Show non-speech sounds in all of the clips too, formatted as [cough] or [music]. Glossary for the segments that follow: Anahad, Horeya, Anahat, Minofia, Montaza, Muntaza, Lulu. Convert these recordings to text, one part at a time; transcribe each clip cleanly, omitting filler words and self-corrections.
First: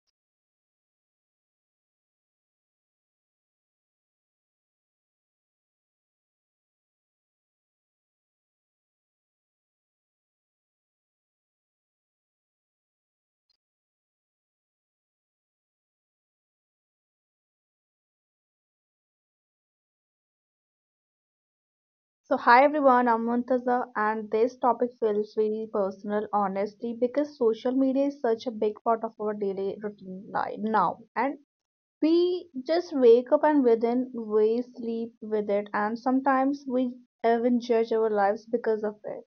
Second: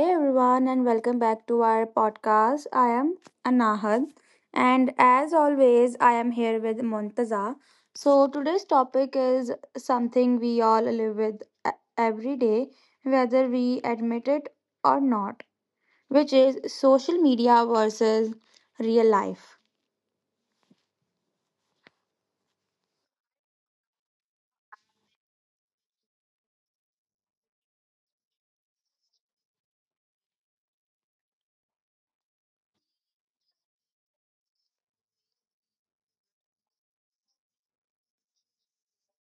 everyone, and welcome back to our podcast. I am Anahad, and as always, I am here with Montaza. So, today's topic is something we all live with every day, whether we admit it or not, which is social media versus real life. So, hi everyone, I'm Muntaza, and this topic feels very personal, honestly, because social media is such a big part of our daily routine life now. And we just wake up and within, we sleep with it, and sometimes we even judge our lives because of it.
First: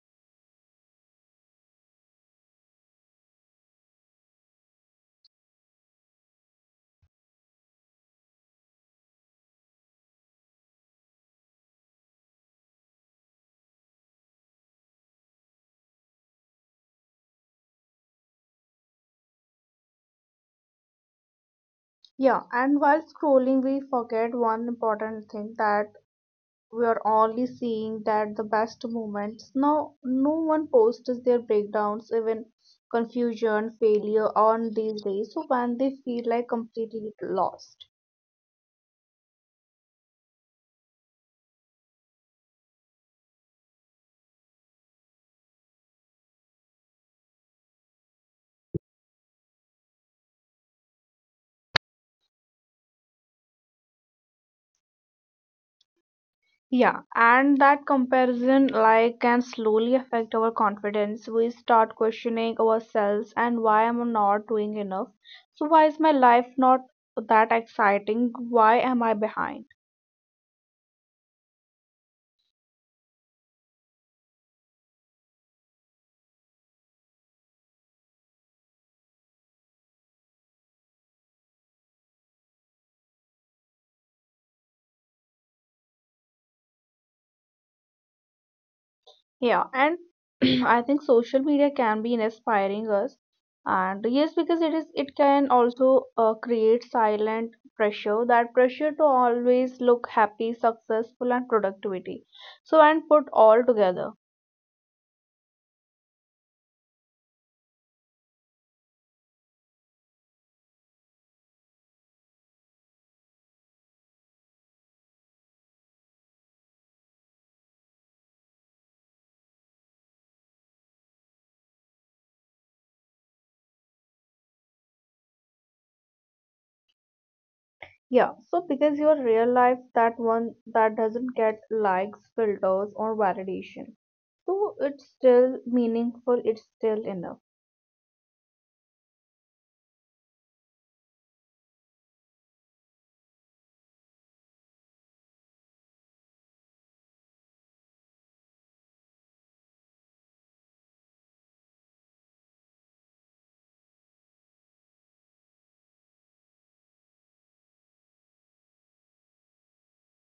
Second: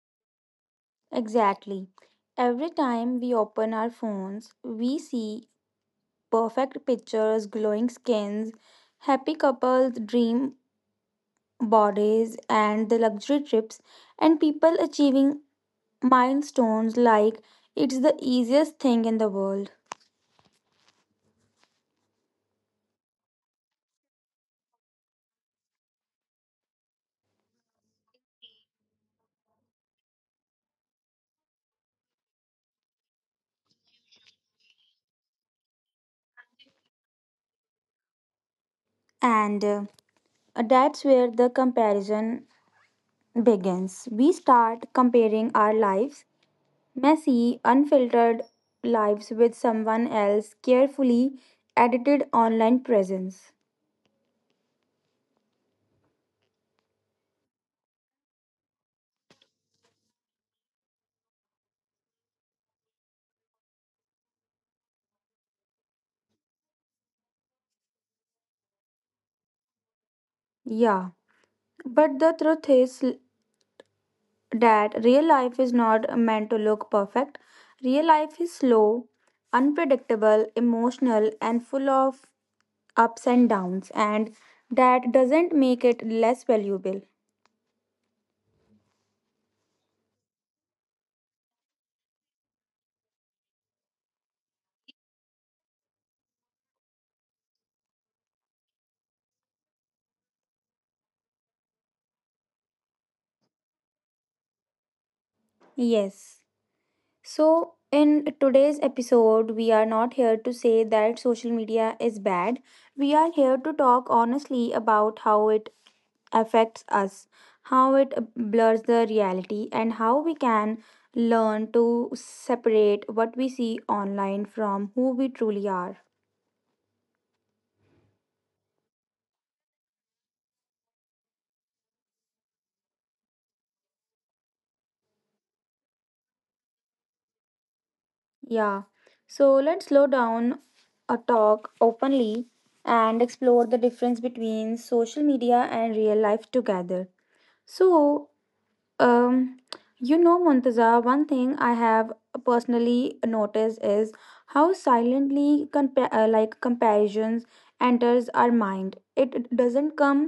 Exactly. Every time we open our phones, we see perfect pictures, glowing skins, happy couples, dream bodies, and the luxury trips, and people achieving milestones like it's the easiest thing in the world. Yeah, and while scrolling, we forget one important thing, that we are only seeing that the best moments. Now no one posts their breakdowns, even confusion, failure on these days, so when they feel like completely lost. And that's where the comparison begins. We start comparing our lives, messy unfiltered lives, with someone else's carefully edited online presence. Yeah, and that comparison, like, can slowly affect our confidence. We start questioning ourselves, and why am I not doing enough? So why is my life not that exciting? Why am I behind? Yeah, but the truth is that real life is not meant to look perfect. Real life is slow, unpredictable, emotional, and full of ups and downs, and that doesn't make it less valuable. Yeah, and [clears throat] I think social media can be inspiring us, and yes, because it is it can also create silent pressure, that pressure to always look happy, successful, and productivity. So and put all together. Yes. So, in today's episode, we are not here to say that social media is bad. We are here to talk honestly about how it affects us, how it blurs the reality, and how we can learn to separate what we see online from who we truly are. Yeah, so because your real life, that one that doesn't get likes, filters, or validation. So it's still meaningful, it's still enough. Yeah, so let's slow down, a talk openly and explore the difference between social media and real life together. So, Um, Muntaza, one thing I have personally noticed is how silently comparisons enters our mind. It doesn't come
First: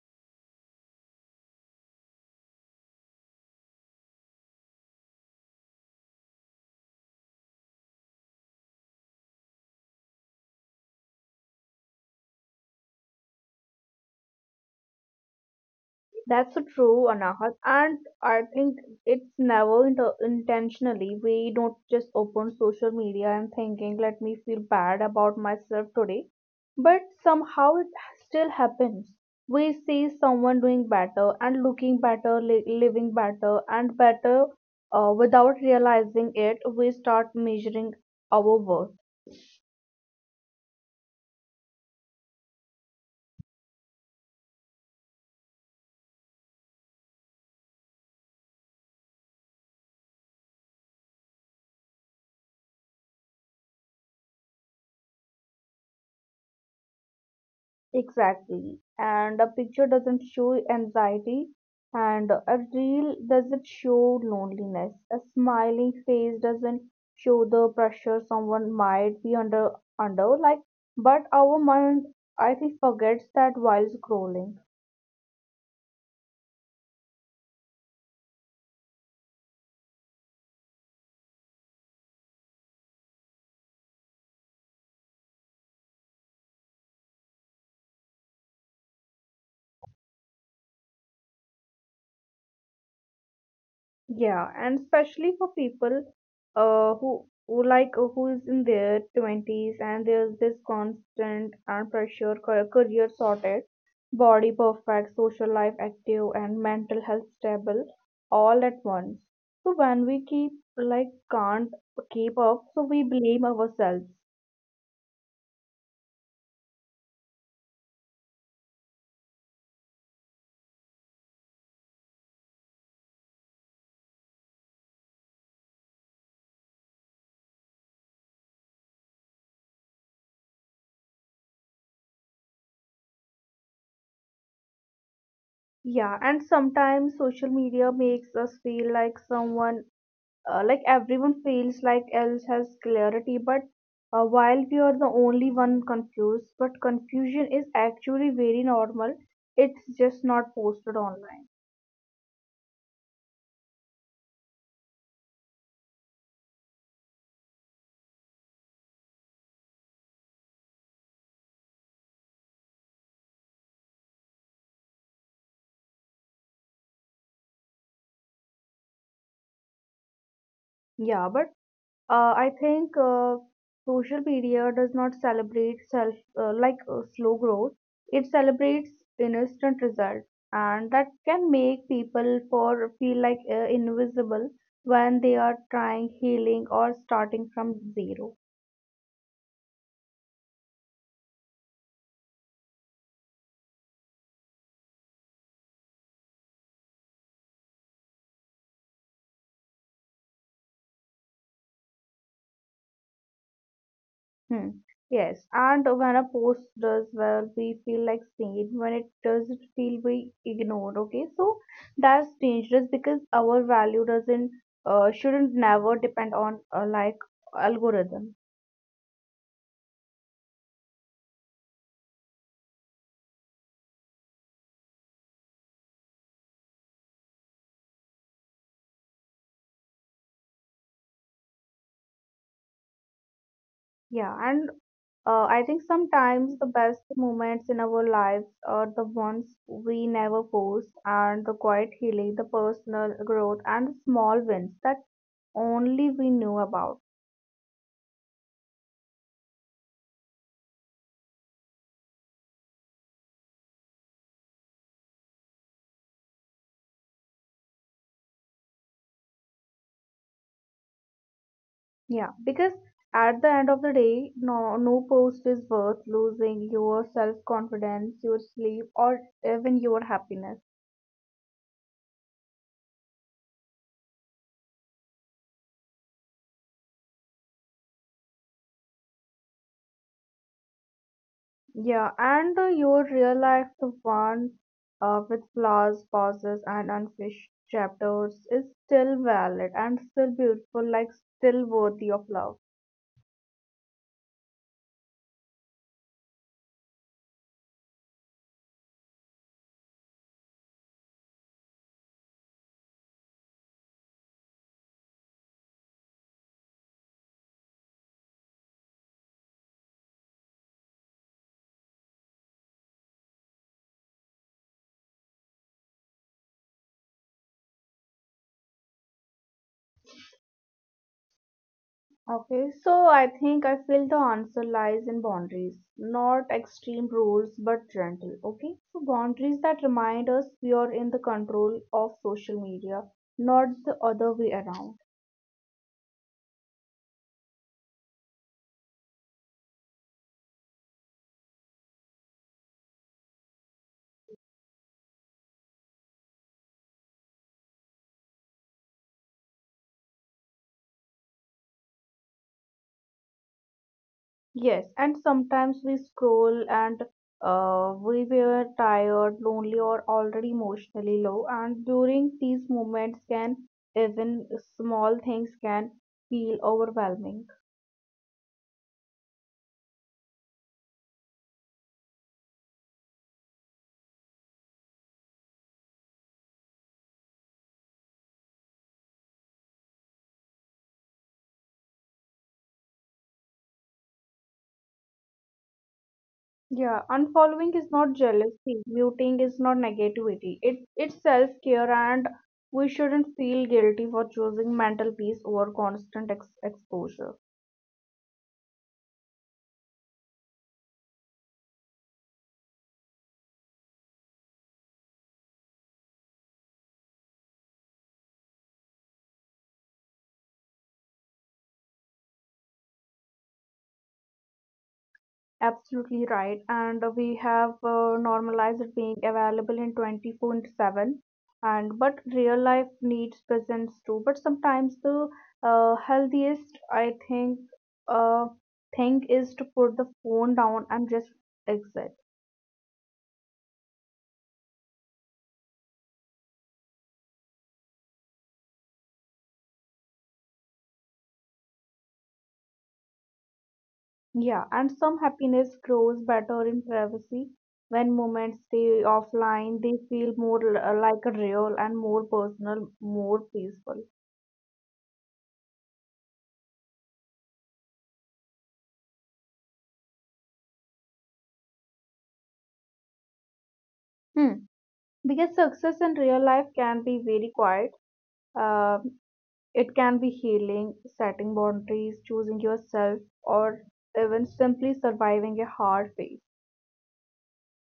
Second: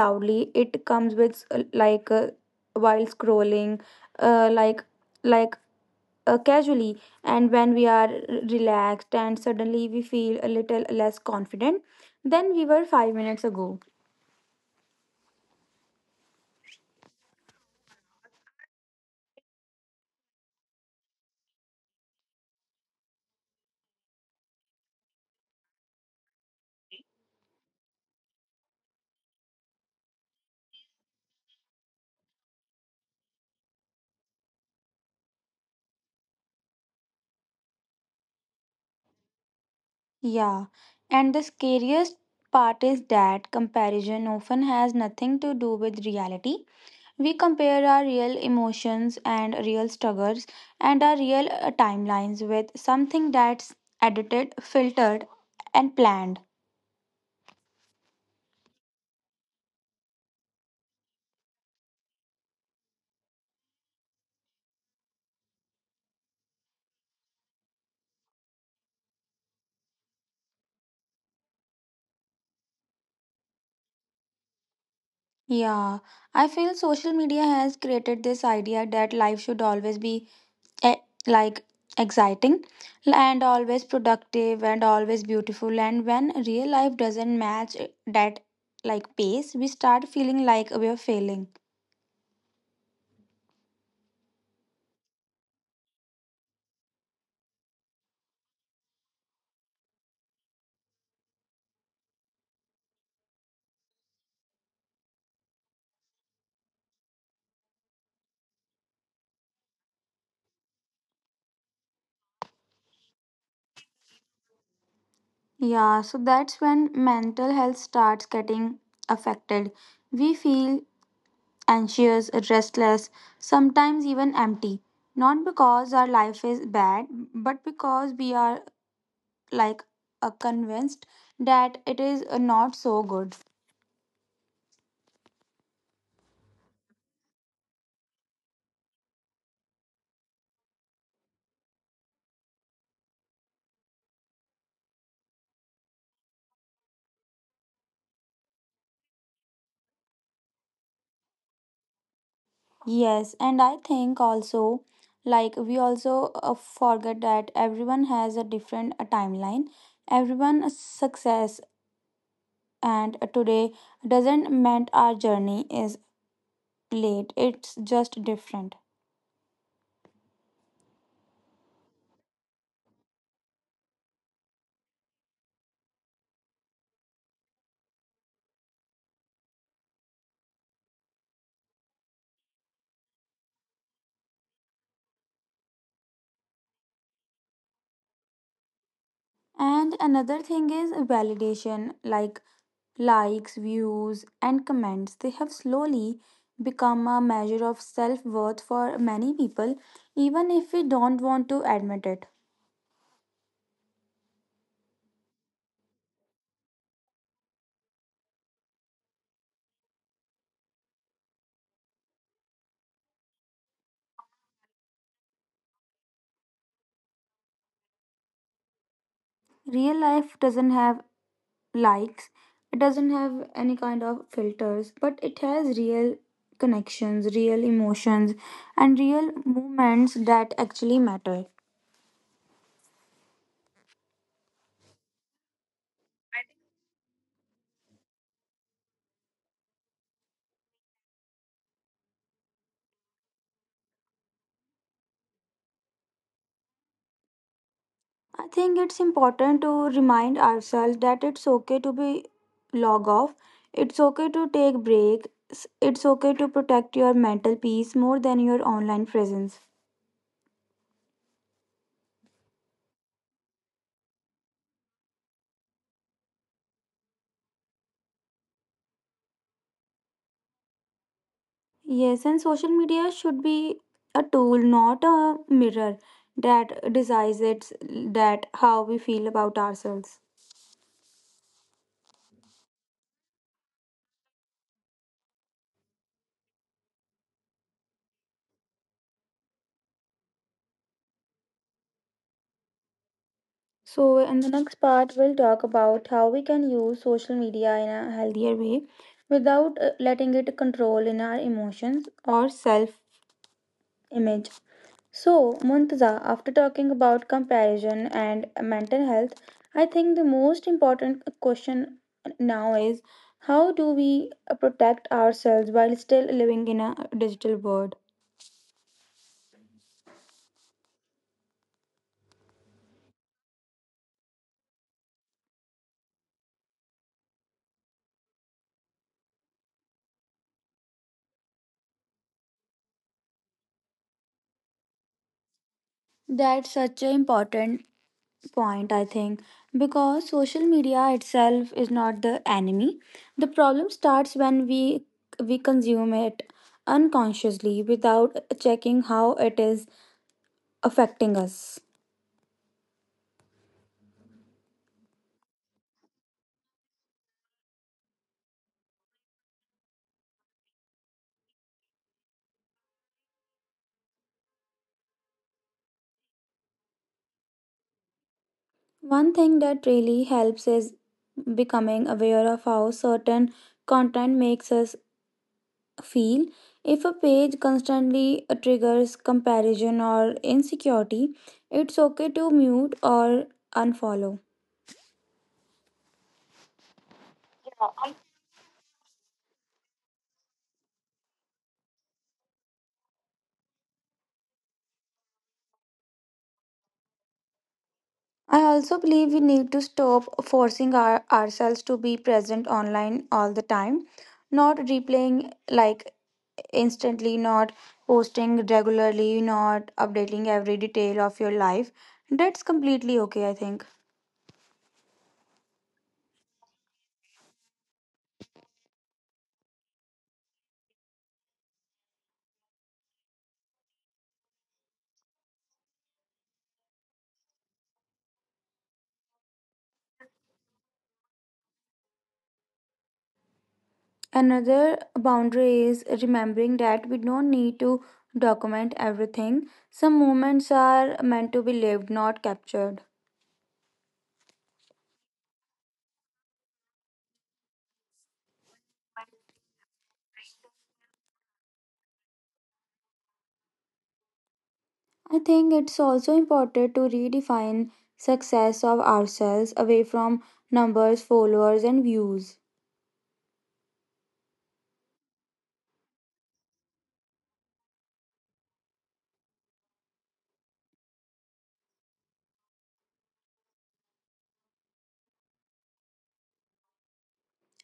loudly. It comes with while scrolling, uh, like like casually, and when we are relaxed and suddenly we feel a little less confident than we were 5 minutes ago. That's so true, Anahat. And I think it's never intentionally. We don't just open social media and thinking, let me feel bad about myself today. But somehow it still happens. We see someone doing better and looking better, living better and better without realizing it. We start measuring our worth. Yeah, and the scariest part is that comparison often has nothing to do with reality. We compare our real emotions and real struggles and our real timelines with something that's edited, filtered, and planned. Exactly. And a picture doesn't show anxiety, and a reel doesn't show loneliness. A smiling face doesn't show the pressure someone might be under, like, but our mind, I think, forgets that while scrolling. Yeah, I feel social media has created this idea that life should always be e- like exciting and always productive and always beautiful, and when real life doesn't match that like pace, we start feeling like we're failing. Yeah, and especially for people who who is in their 20s, and there's this constant and pressure career sorted, body perfect, social life active, and mental health stable, all at once. So when we keep like can't keep up, so we blame ourselves. Yeah, so that's when mental health starts getting affected. We feel anxious, restless, sometimes even empty, not because our life is bad, but because we are like convinced that it is not so good. Yeah, and sometimes social media makes us feel like someone like everyone feels like else has clarity, but while we are the only one confused. But confusion is actually very normal, it's just not posted online. Yes, and I think also, like, we also forget that everyone has a different timeline. Everyone's success and today doesn't mean our journey is late, it's just different. Yeah, but I think social media does not celebrate self slow growth. It celebrates instant results, and that can make people for feel like invisible when they are trying healing or starting from zero. And another thing is validation, like likes, views, and comments. They have slowly become a measure of self worth for many people, even if we don't want to admit it. Hmm. Yes, and when a post does well, we feel like seen. When it doesn't feel, we ignored. Okay, so that's dangerous because our value doesn't shouldn't never depend on like algorithm. Real life doesn't have likes, it doesn't have any kind of filters, but it has real connections, real emotions, and real moments that actually matter. Yeah, and I think sometimes the best moments in our lives are the ones we never post, and the quiet healing, the personal growth, and the small wins that only we knew about. I think it's important to remind ourselves that it's okay to be log off, it's okay to take breaks, it's okay to protect your mental peace more than your online presence. Yeah, because at the end of the day, no post is worth losing your self-confidence, your sleep, or even your happiness. Yes, and social media should be a tool, not a mirror that decides it's that how we feel about ourselves. Yeah, and your real life, the one with flaws, pauses, and unfinished chapters, is still valid and still beautiful, like still worthy of love. So in the next part, we'll talk about how we can use social media in a healthier way without letting it control in our emotions or self image. So, Muntaza, after talking about comparison and mental health, I think the most important question now is how do we protect ourselves while still living in a digital world? Okay, so I think I feel the answer lies in boundaries, not extreme rules, but gentle. Okay, so boundaries that remind us we are in the control of social media, not the other way around. That's such an important point, I think, because social media itself is not the enemy. The problem starts when we consume it unconsciously without checking how it is affecting us. Yes, and sometimes we scroll and we were tired, lonely, or already emotionally low. And during these moments, can even small things can feel overwhelming. One thing that really helps is becoming aware of how certain content makes us feel. If a page constantly triggers comparison or insecurity, it's okay to mute or unfollow. Yeah, unfollowing is not jealousy. Muting is not negativity. It's self care, and we shouldn't feel guilty for choosing mental peace over constant exposure. I also believe we need to stop forcing ourselves to be present online all the time, not replaying like instantly, not posting regularly, not updating every detail of your life. That's completely okay, I think. Absolutely right. And we have normalized it being available in 24/7. And but real life needs presence too. But sometimes the healthiest, I think, uh, thing is to put the phone down and just exit. Another boundary is remembering that we don't need to document everything. Some moments are meant to be lived, not captured. Yeah, and some happiness grows better in privacy. When moments stay offline, they feel more like a real and more personal, more peaceful. I think it's also important to redefine success of ourselves away from numbers, followers, and views. Hmm. Because success in real life can be very quiet. Um, it can be healing, setting boundaries, choosing yourself, or even simply surviving a hard phase.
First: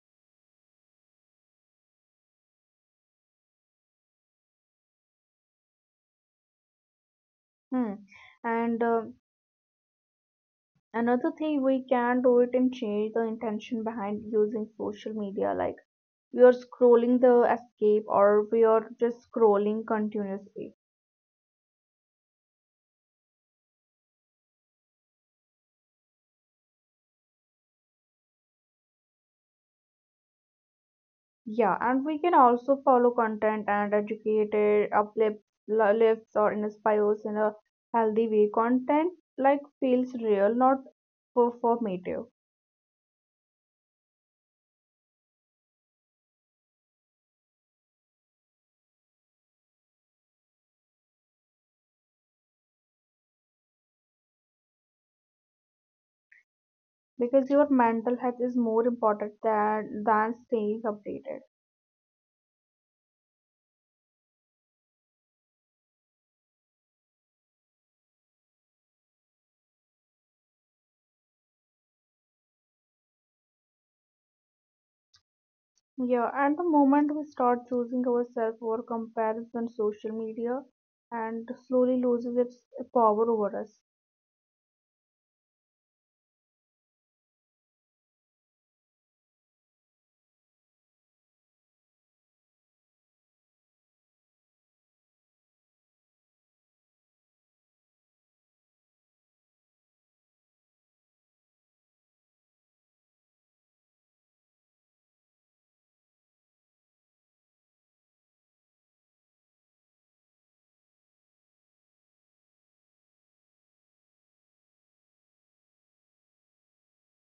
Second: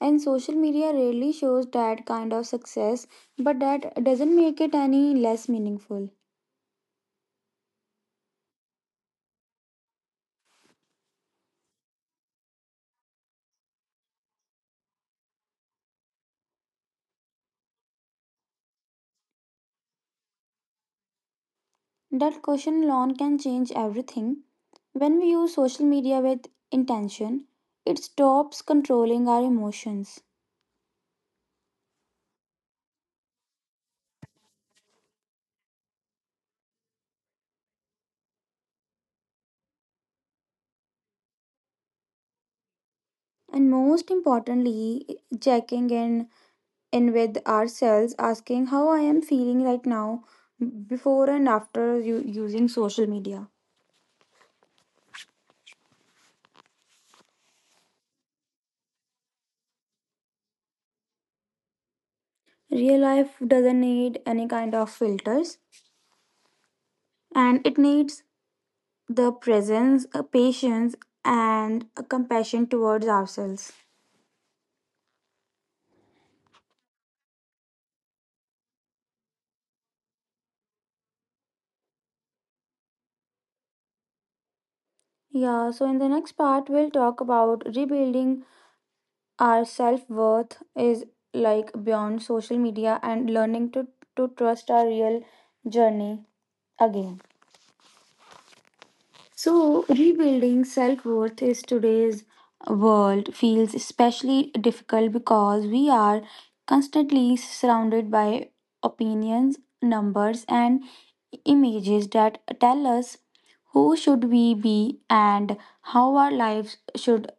And social media rarely shows that kind of success, but that doesn't make it any less meaningful. Hmm. And another thing we can do it and change the intention behind using social media, like we are scrolling the escape or we are just scrolling continuously. That question alone can change everything. When we use social media with intention, it stops controlling our emotions. Yeah, and we can also follow content and educated uplifts, lifts or inspires in a healthy way. Content like feels real, not performative, And most importantly, checking in with ourselves, asking how I am feeling right now before and after using social media. because your mental health is more important than staying updated. Real life doesn't need any kind of filters, and it needs the presence, a patience, and a compassion towards ourselves. Yeah, at the moment we start choosing ourselves over comparison, social media and slowly loses its power over us. Yeah, so in the next part, we'll talk about rebuilding our self-worth is like beyond social media and learning to trust our real journey again. So rebuilding self-worth is today's world feels especially difficult because we are constantly surrounded by opinions, numbers, and images that tell us who should we be and how our lives should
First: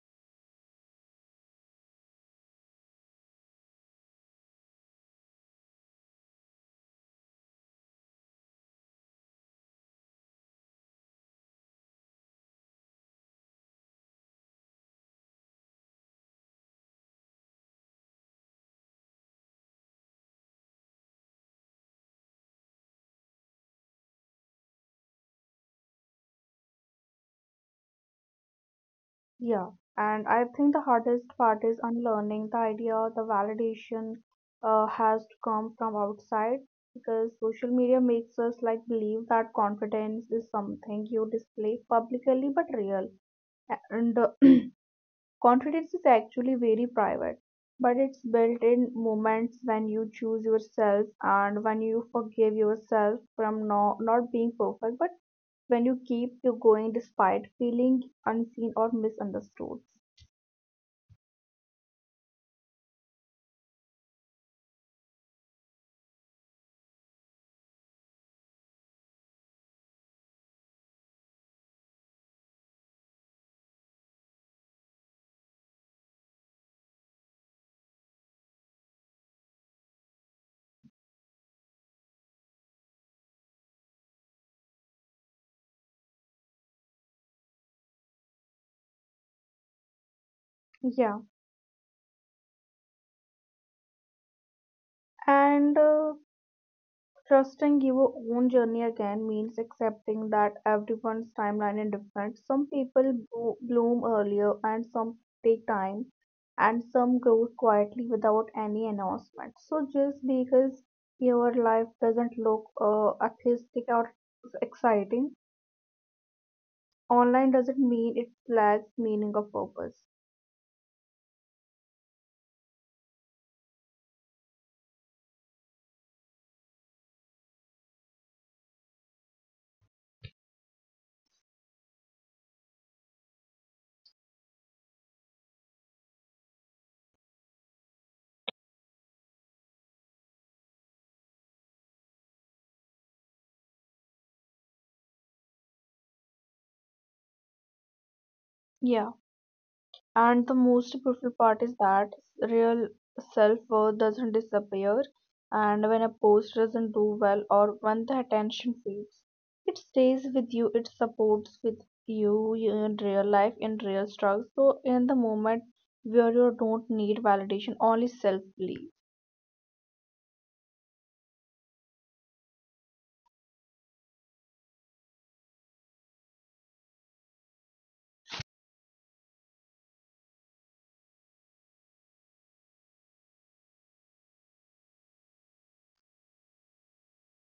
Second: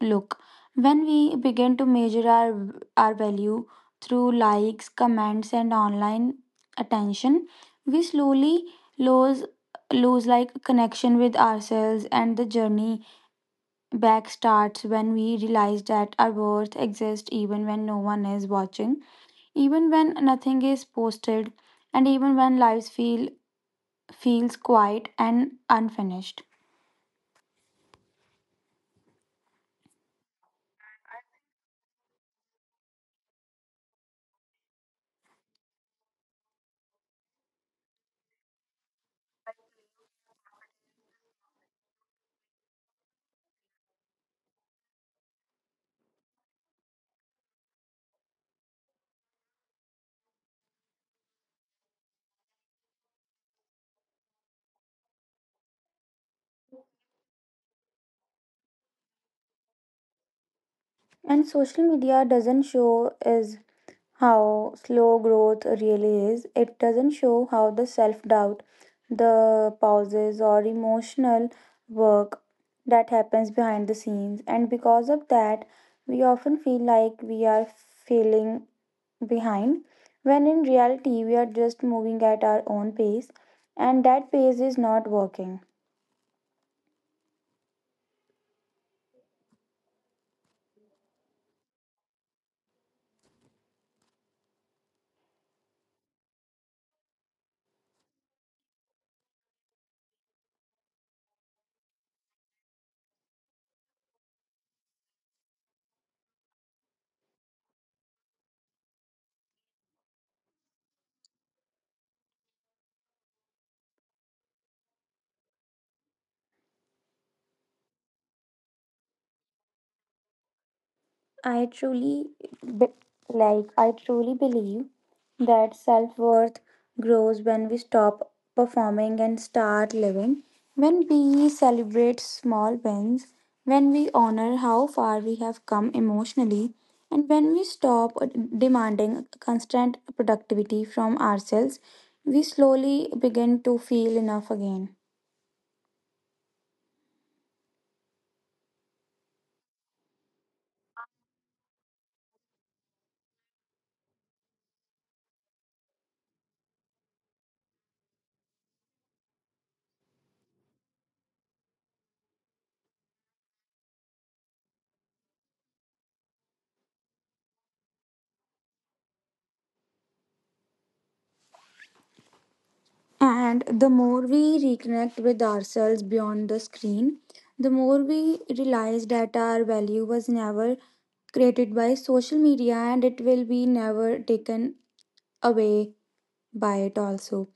look, when we begin to measure our value through likes, comments, and online attention, we slowly lose lose like connection with ourselves, and the journey back starts when we realize that our worth exists even when no one is watching, even when nothing is posted, and even when lives feels quiet and unfinished. Yeah, and I think the hardest part is unlearning the idea the validation has to come from outside, because social media makes us like believe that confidence is something you display publicly, but real and [clears throat] confidence is actually very private, but it's built in moments when you choose yourself and when you forgive yourself from no, not being perfect, but when you keep you going despite feeling unseen or misunderstood. And social media doesn't show is how slow growth really is. It doesn't show how the self doubt, the pauses, or emotional work that happens behind the scenes. And because of that, we often feel like we are feeling behind, when in reality, we are just moving at our own pace, and that pace is not working. Yeah, and trusting your own journey again means accepting that everyone's timeline is different. Some people bloom earlier, and some take time, and some grow quietly without any announcement. So, just because your life doesn't look artistic or exciting, online doesn't mean it lacks meaning or purpose. I truly be- I truly believe that self-worth grows when we stop performing and start living. When we celebrate small wins, when we honor how far we have come emotionally, and when we stop demanding constant productivity from ourselves, we slowly begin to feel enough again. Yeah. And the most beautiful part is that real self worth doesn't disappear, and when a post doesn't do well or when the attention fades, it stays with you, it supports with you in real life, in real struggles. So, in the moment where you don't need validation, only self belief. And the more we reconnect with ourselves beyond the screen, the more we realize that our value was never created by social media, and it will be never taken away by it also.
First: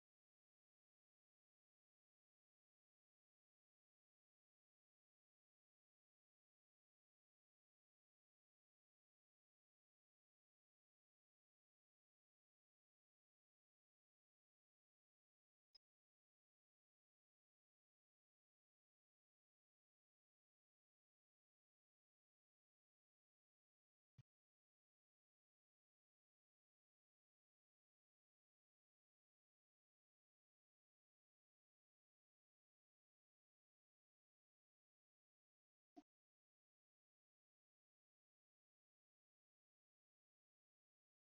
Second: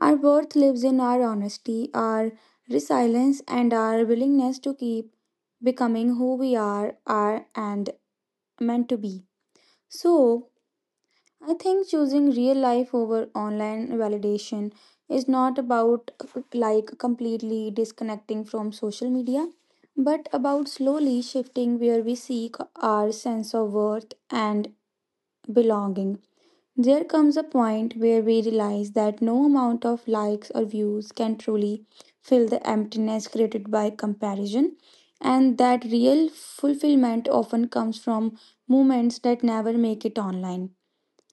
Our worth lives in our honesty, our resilience, and our willingness to keep becoming who we are and meant to be. So, I think choosing real life over online validation is not about like completely disconnecting from social media, but about slowly shifting where we seek our sense of worth and belonging. There comes a point where we realize that no amount of likes or views can truly fill the emptiness created by comparison, and that real fulfillment often comes from moments that never make it online,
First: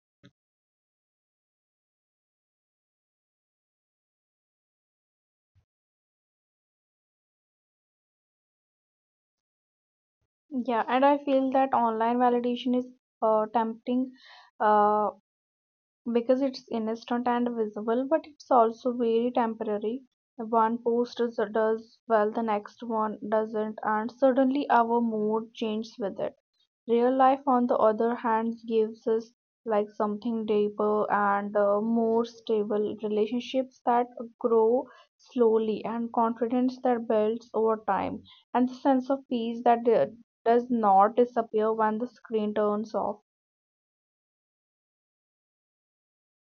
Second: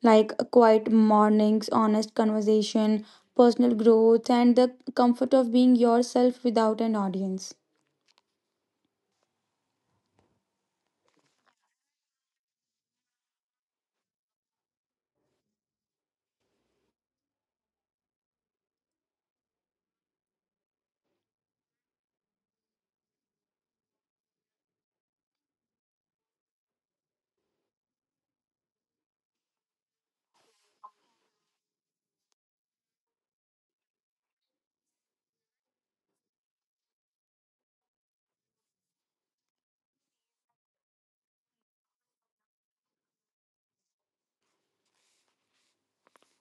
like quiet mornings, honest conversation, personal growth, and the comfort of being yourself without an audience. Yeah, and I feel that online validation is tempting. Uh, because it's instant and visible, but it's also very temporary. One post does well, the next one doesn't, and suddenly our mood changes with it. Real life, on the other hand, gives us like something deeper and more stable relationships that grow slowly, and confidence that builds over time, and the sense of peace that does not disappear when the screen turns off.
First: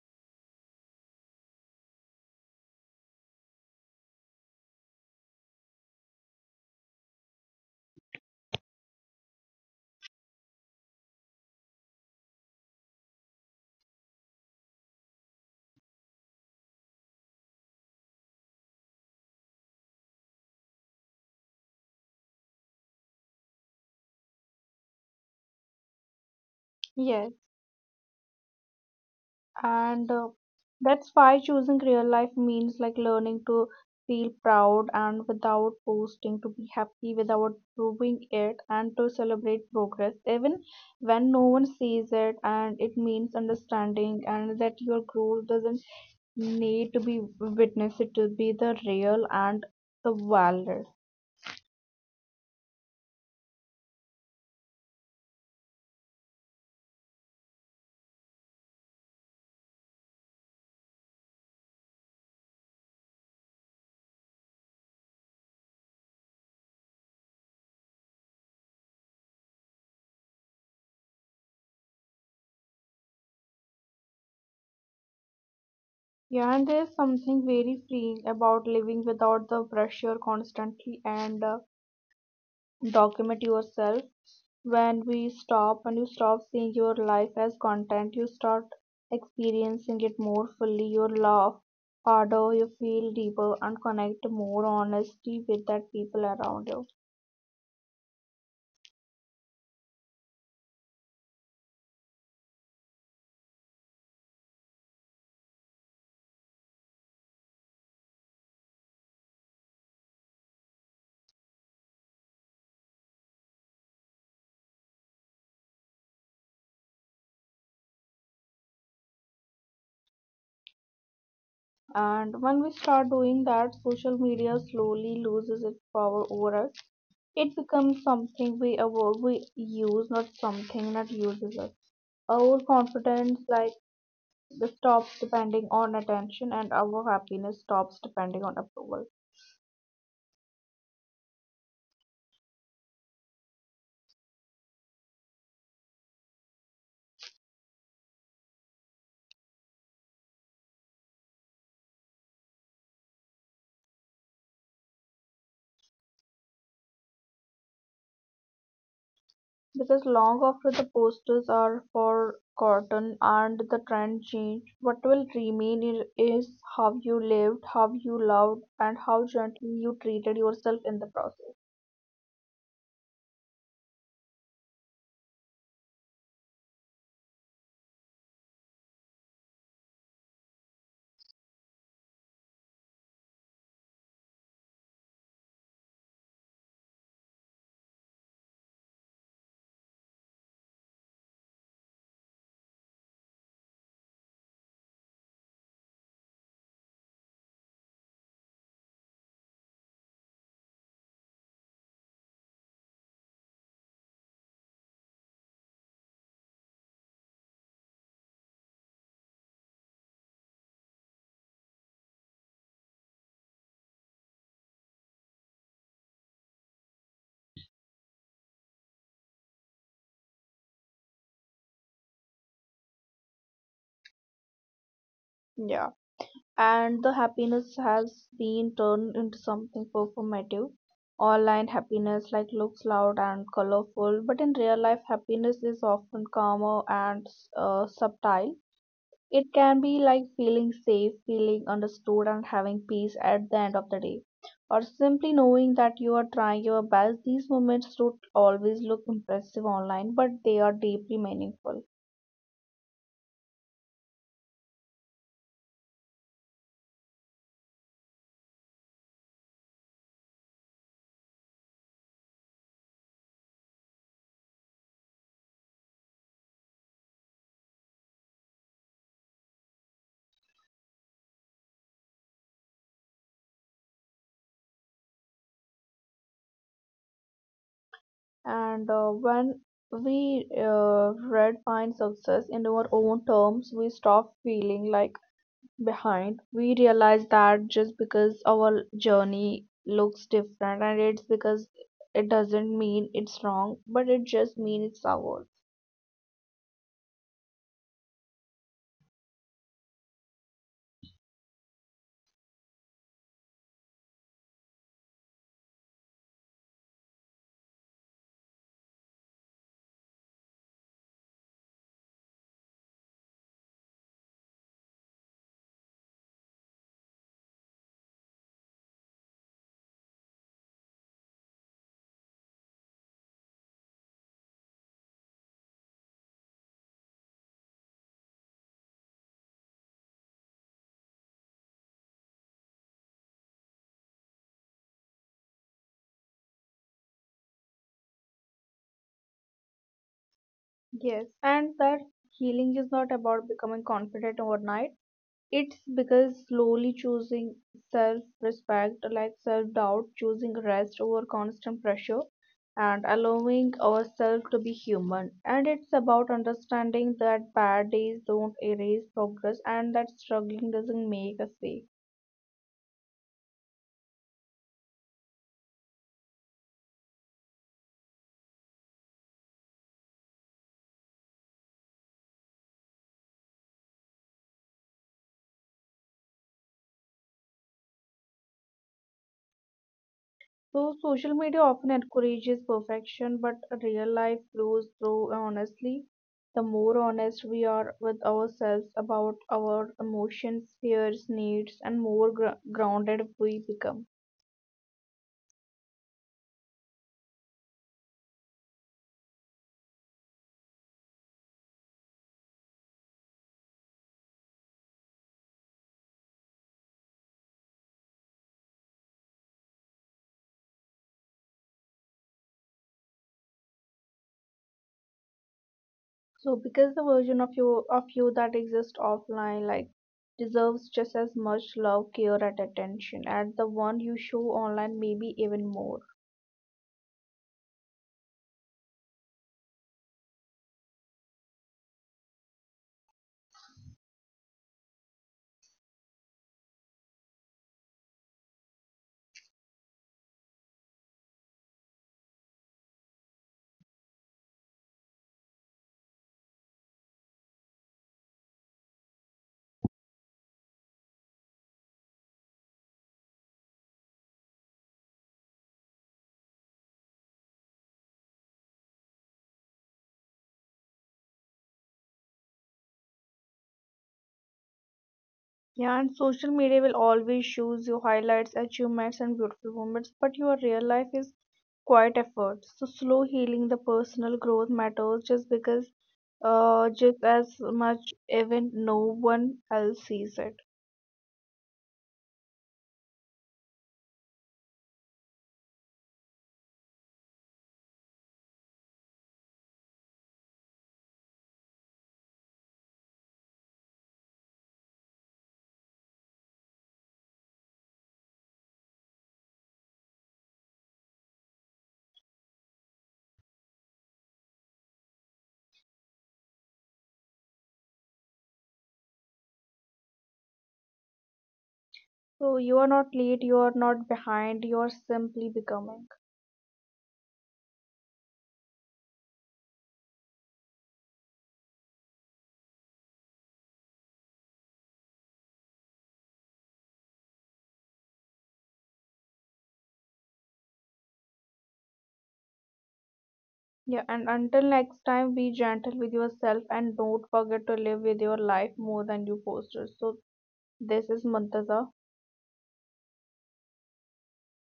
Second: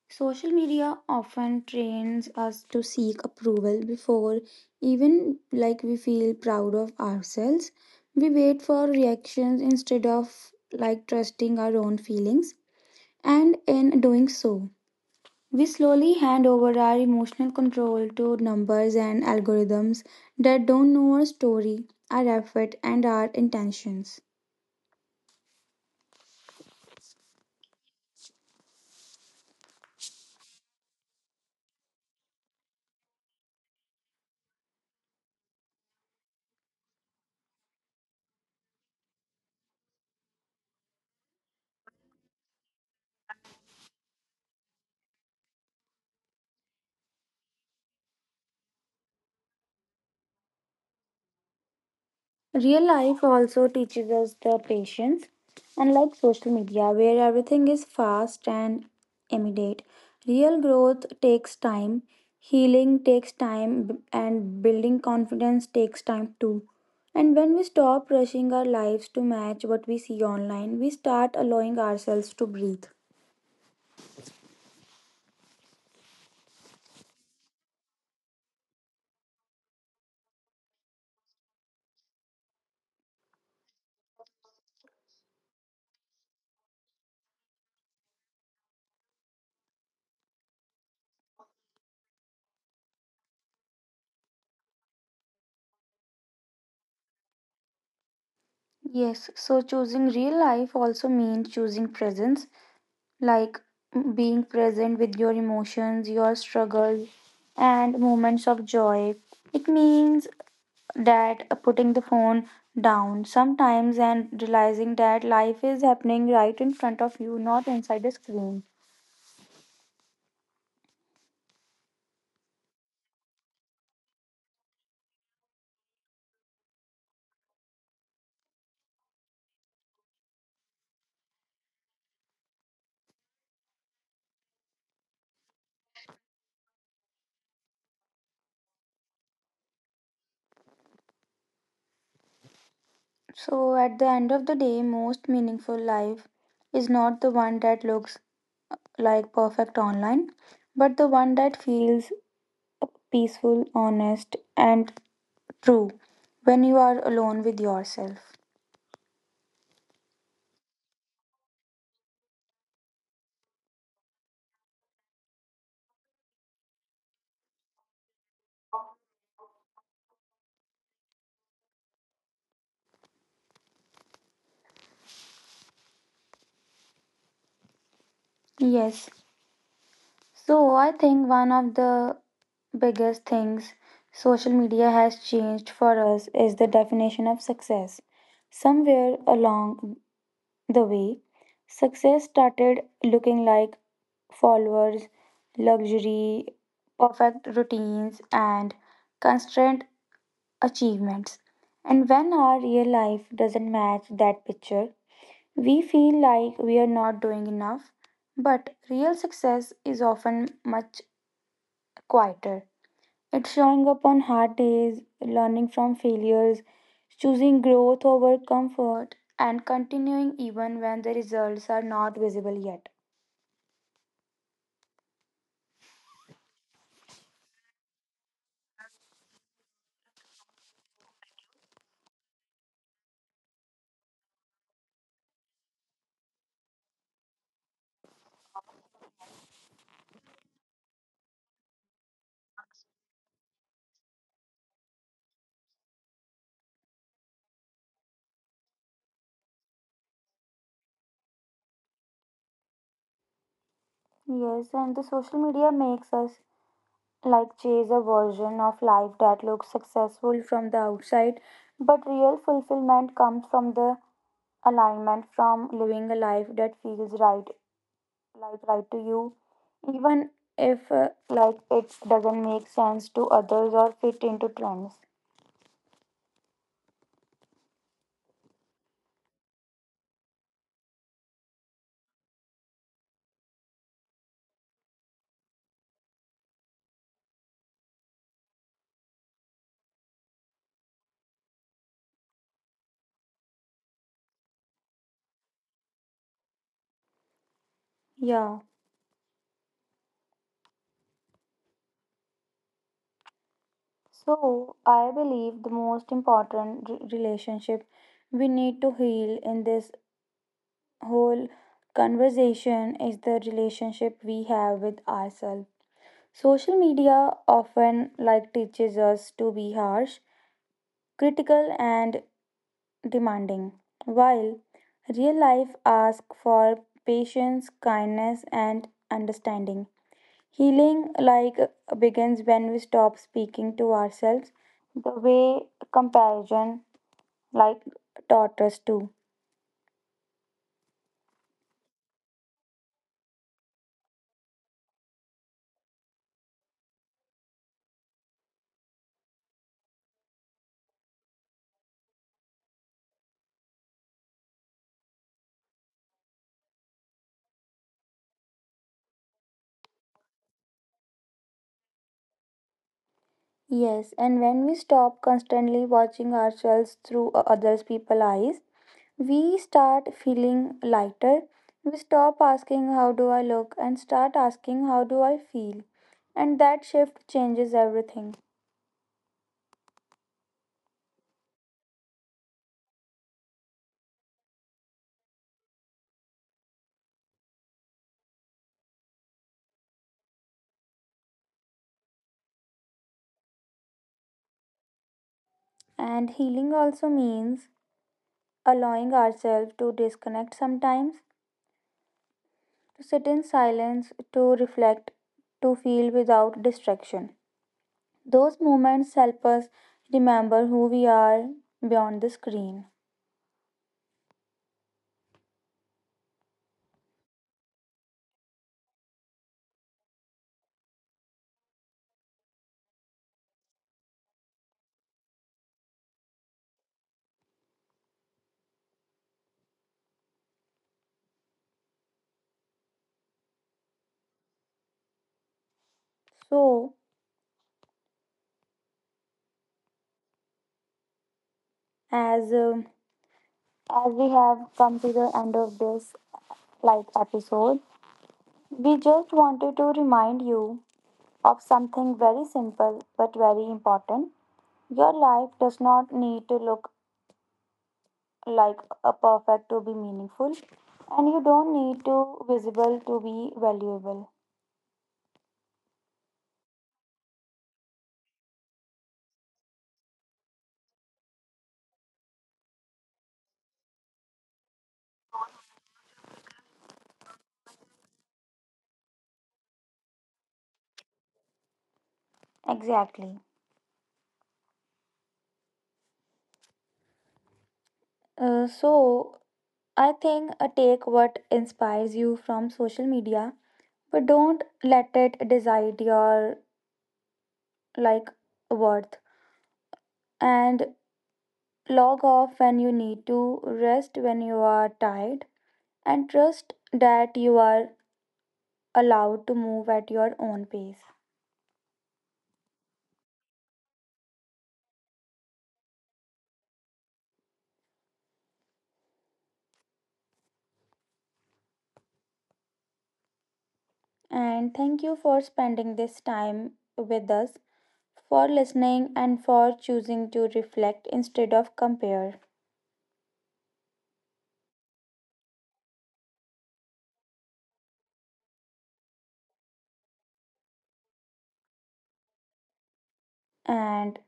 Social media often trains us to seek approval before even like we feel proud of ourselves. We wait for reactions instead of like trusting our own feelings, and in doing so, we slowly hand over our emotional control to numbers and algorithms that don't know our story, our effort, and our intentions. Yes. And that's why choosing real life means like learning to feel proud and without posting, to be happy without proving it, and to celebrate progress even when no one sees it. And it means understanding and that your growth doesn't need to be witnessed it to be the real and the valid. Real life also teaches us the patience. Unlike social media, where everything is fast and immediate, real growth takes time, healing takes time, and building confidence takes time too. And when we stop rushing our lives to match what we see online, we start allowing ourselves to breathe. Yeah, and there's something very freeing about living without the pressure constantly and document yourself. When you stop seeing your life as content, you start experiencing it more fully. Your laugh harder, you feel deeper, and connect more honestly with that people around you. Yes, so choosing real life also means choosing presence, like being present with your emotions, your struggles, and moments of joy. It means that putting the phone down sometimes and realizing that life is happening right in front of you, not inside the screen. And when we start doing that, social media slowly loses its power over us. It becomes something we avoid we use, not something that uses us. Our confidence like this stops depending on attention, and our happiness stops depending on approval. So, at the end of the day, most meaningful life is not the one that looks like perfect online, but the one that feels peaceful, honest, and true, when you are alone with yourself. Because long after the posters are forgotten and the trend change, what will remain is how you lived, how you loved, and how gently you treated yourself in the process. Yes. So I think one of the biggest things social media has changed for us is the definition of success. Somewhere along the way, success started looking like followers, luxury, perfect routines, and constrained achievements. And when our real life doesn't match that picture, we feel like we are not doing enough, but real success is often much quieter. It's showing up on hard days, learning from failures, choosing growth over comfort, and continuing even when the results are not visible yet. Yeah. And the happiness has been turned into something performative. Online happiness like looks loud and colorful, but in real life happiness is often calmer and subtle. It can be like feeling safe, feeling understood, and having peace at the end of the day, or simply knowing that you are trying your best. These moments don't always look impressive online, but they are deeply meaningful. Yes, and the social media makes us like chase a version of life that looks successful from the outside, but real fulfillment comes from the alignment, from living a life that feels right, like right to you, even if like it doesn't make sense to others or fit into trends. And when we redefine success in our own terms, we stop feeling like behind. We realize that just because our journey looks different, and it's because it doesn't mean it's wrong, but it just means it's ours. Yeah, so I believe the most important relationship we need to heal in this whole conversation is the relationship we have with ourselves. Social media often like teaches us to be harsh, critical, and demanding, while real life asks for patience, kindness, and understanding. Healing like begins when we stop speaking to ourselves the way comparison like taught us to. Yes, and that healing is not about becoming confident overnight. It's because slowly choosing self respect, like self doubt, choosing rest over constant pressure, and allowing ourselves to be human. And it's about understanding that bad days don't erase progress and that struggling doesn't make us weak. Yes, and when we stop constantly watching ourselves through others people's eyes, we start feeling lighter. We stop asking, how do I look? And start asking, how do I feel? And that shift changes everything. So, social media often encourages perfection, but real life grows through honestly. The more honest we are with ourselves about our emotions, fears, needs, and more grounded we become. And healing also means allowing ourselves to disconnect sometimes, to sit in silence, to reflect, to feel without distraction. Those moments help us remember who we are beyond the screen. So, because the version of you that exists offline, like deserves just as much love, care, and attention as the one you show online, maybe even more. So, as um as we have come to the end of this light episode, we just wanted to remind you of something very simple but very important. Your life does not need to look like a perfect to be meaningful, and you don't need to visible to be valuable. Yeah, and social media will always shows you highlights, achievements, and beautiful moments, but your real life is quite effort. So slow healing, the personal growth matters just because, just as much even no one else sees it. Exactly. So I think take what inspires you from social media, but don't let it decide your like worth. And log off when you need to, rest when you are tired, and trust that you are allowed to move at your own pace. So you are not late, you are not behind, you are simply becoming. And thank you for spending this time with us, for listening, and for choosing to reflect instead of compare. Yeah, and until next time, be gentle with yourself and don't forget to live with your life more than you posted. So this is Muntaza. And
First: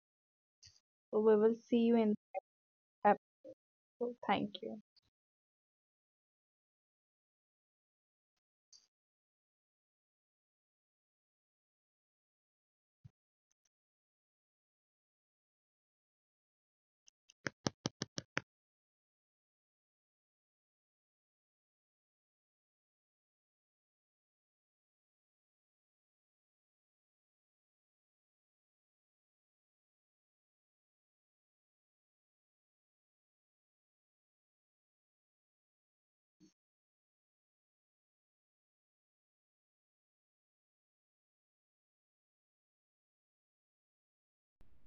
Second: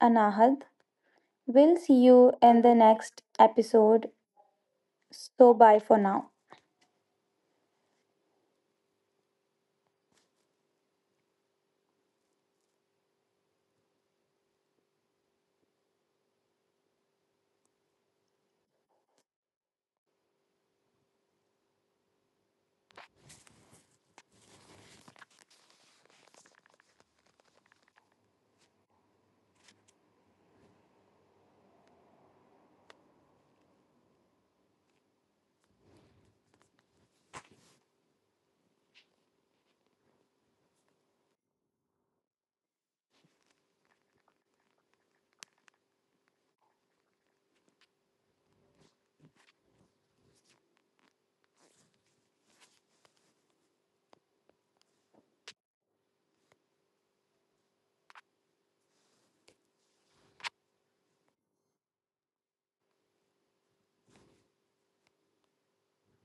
Anahad, So we will we'll see see you in you in the the next episode. episode. Thank you. So, bye for now.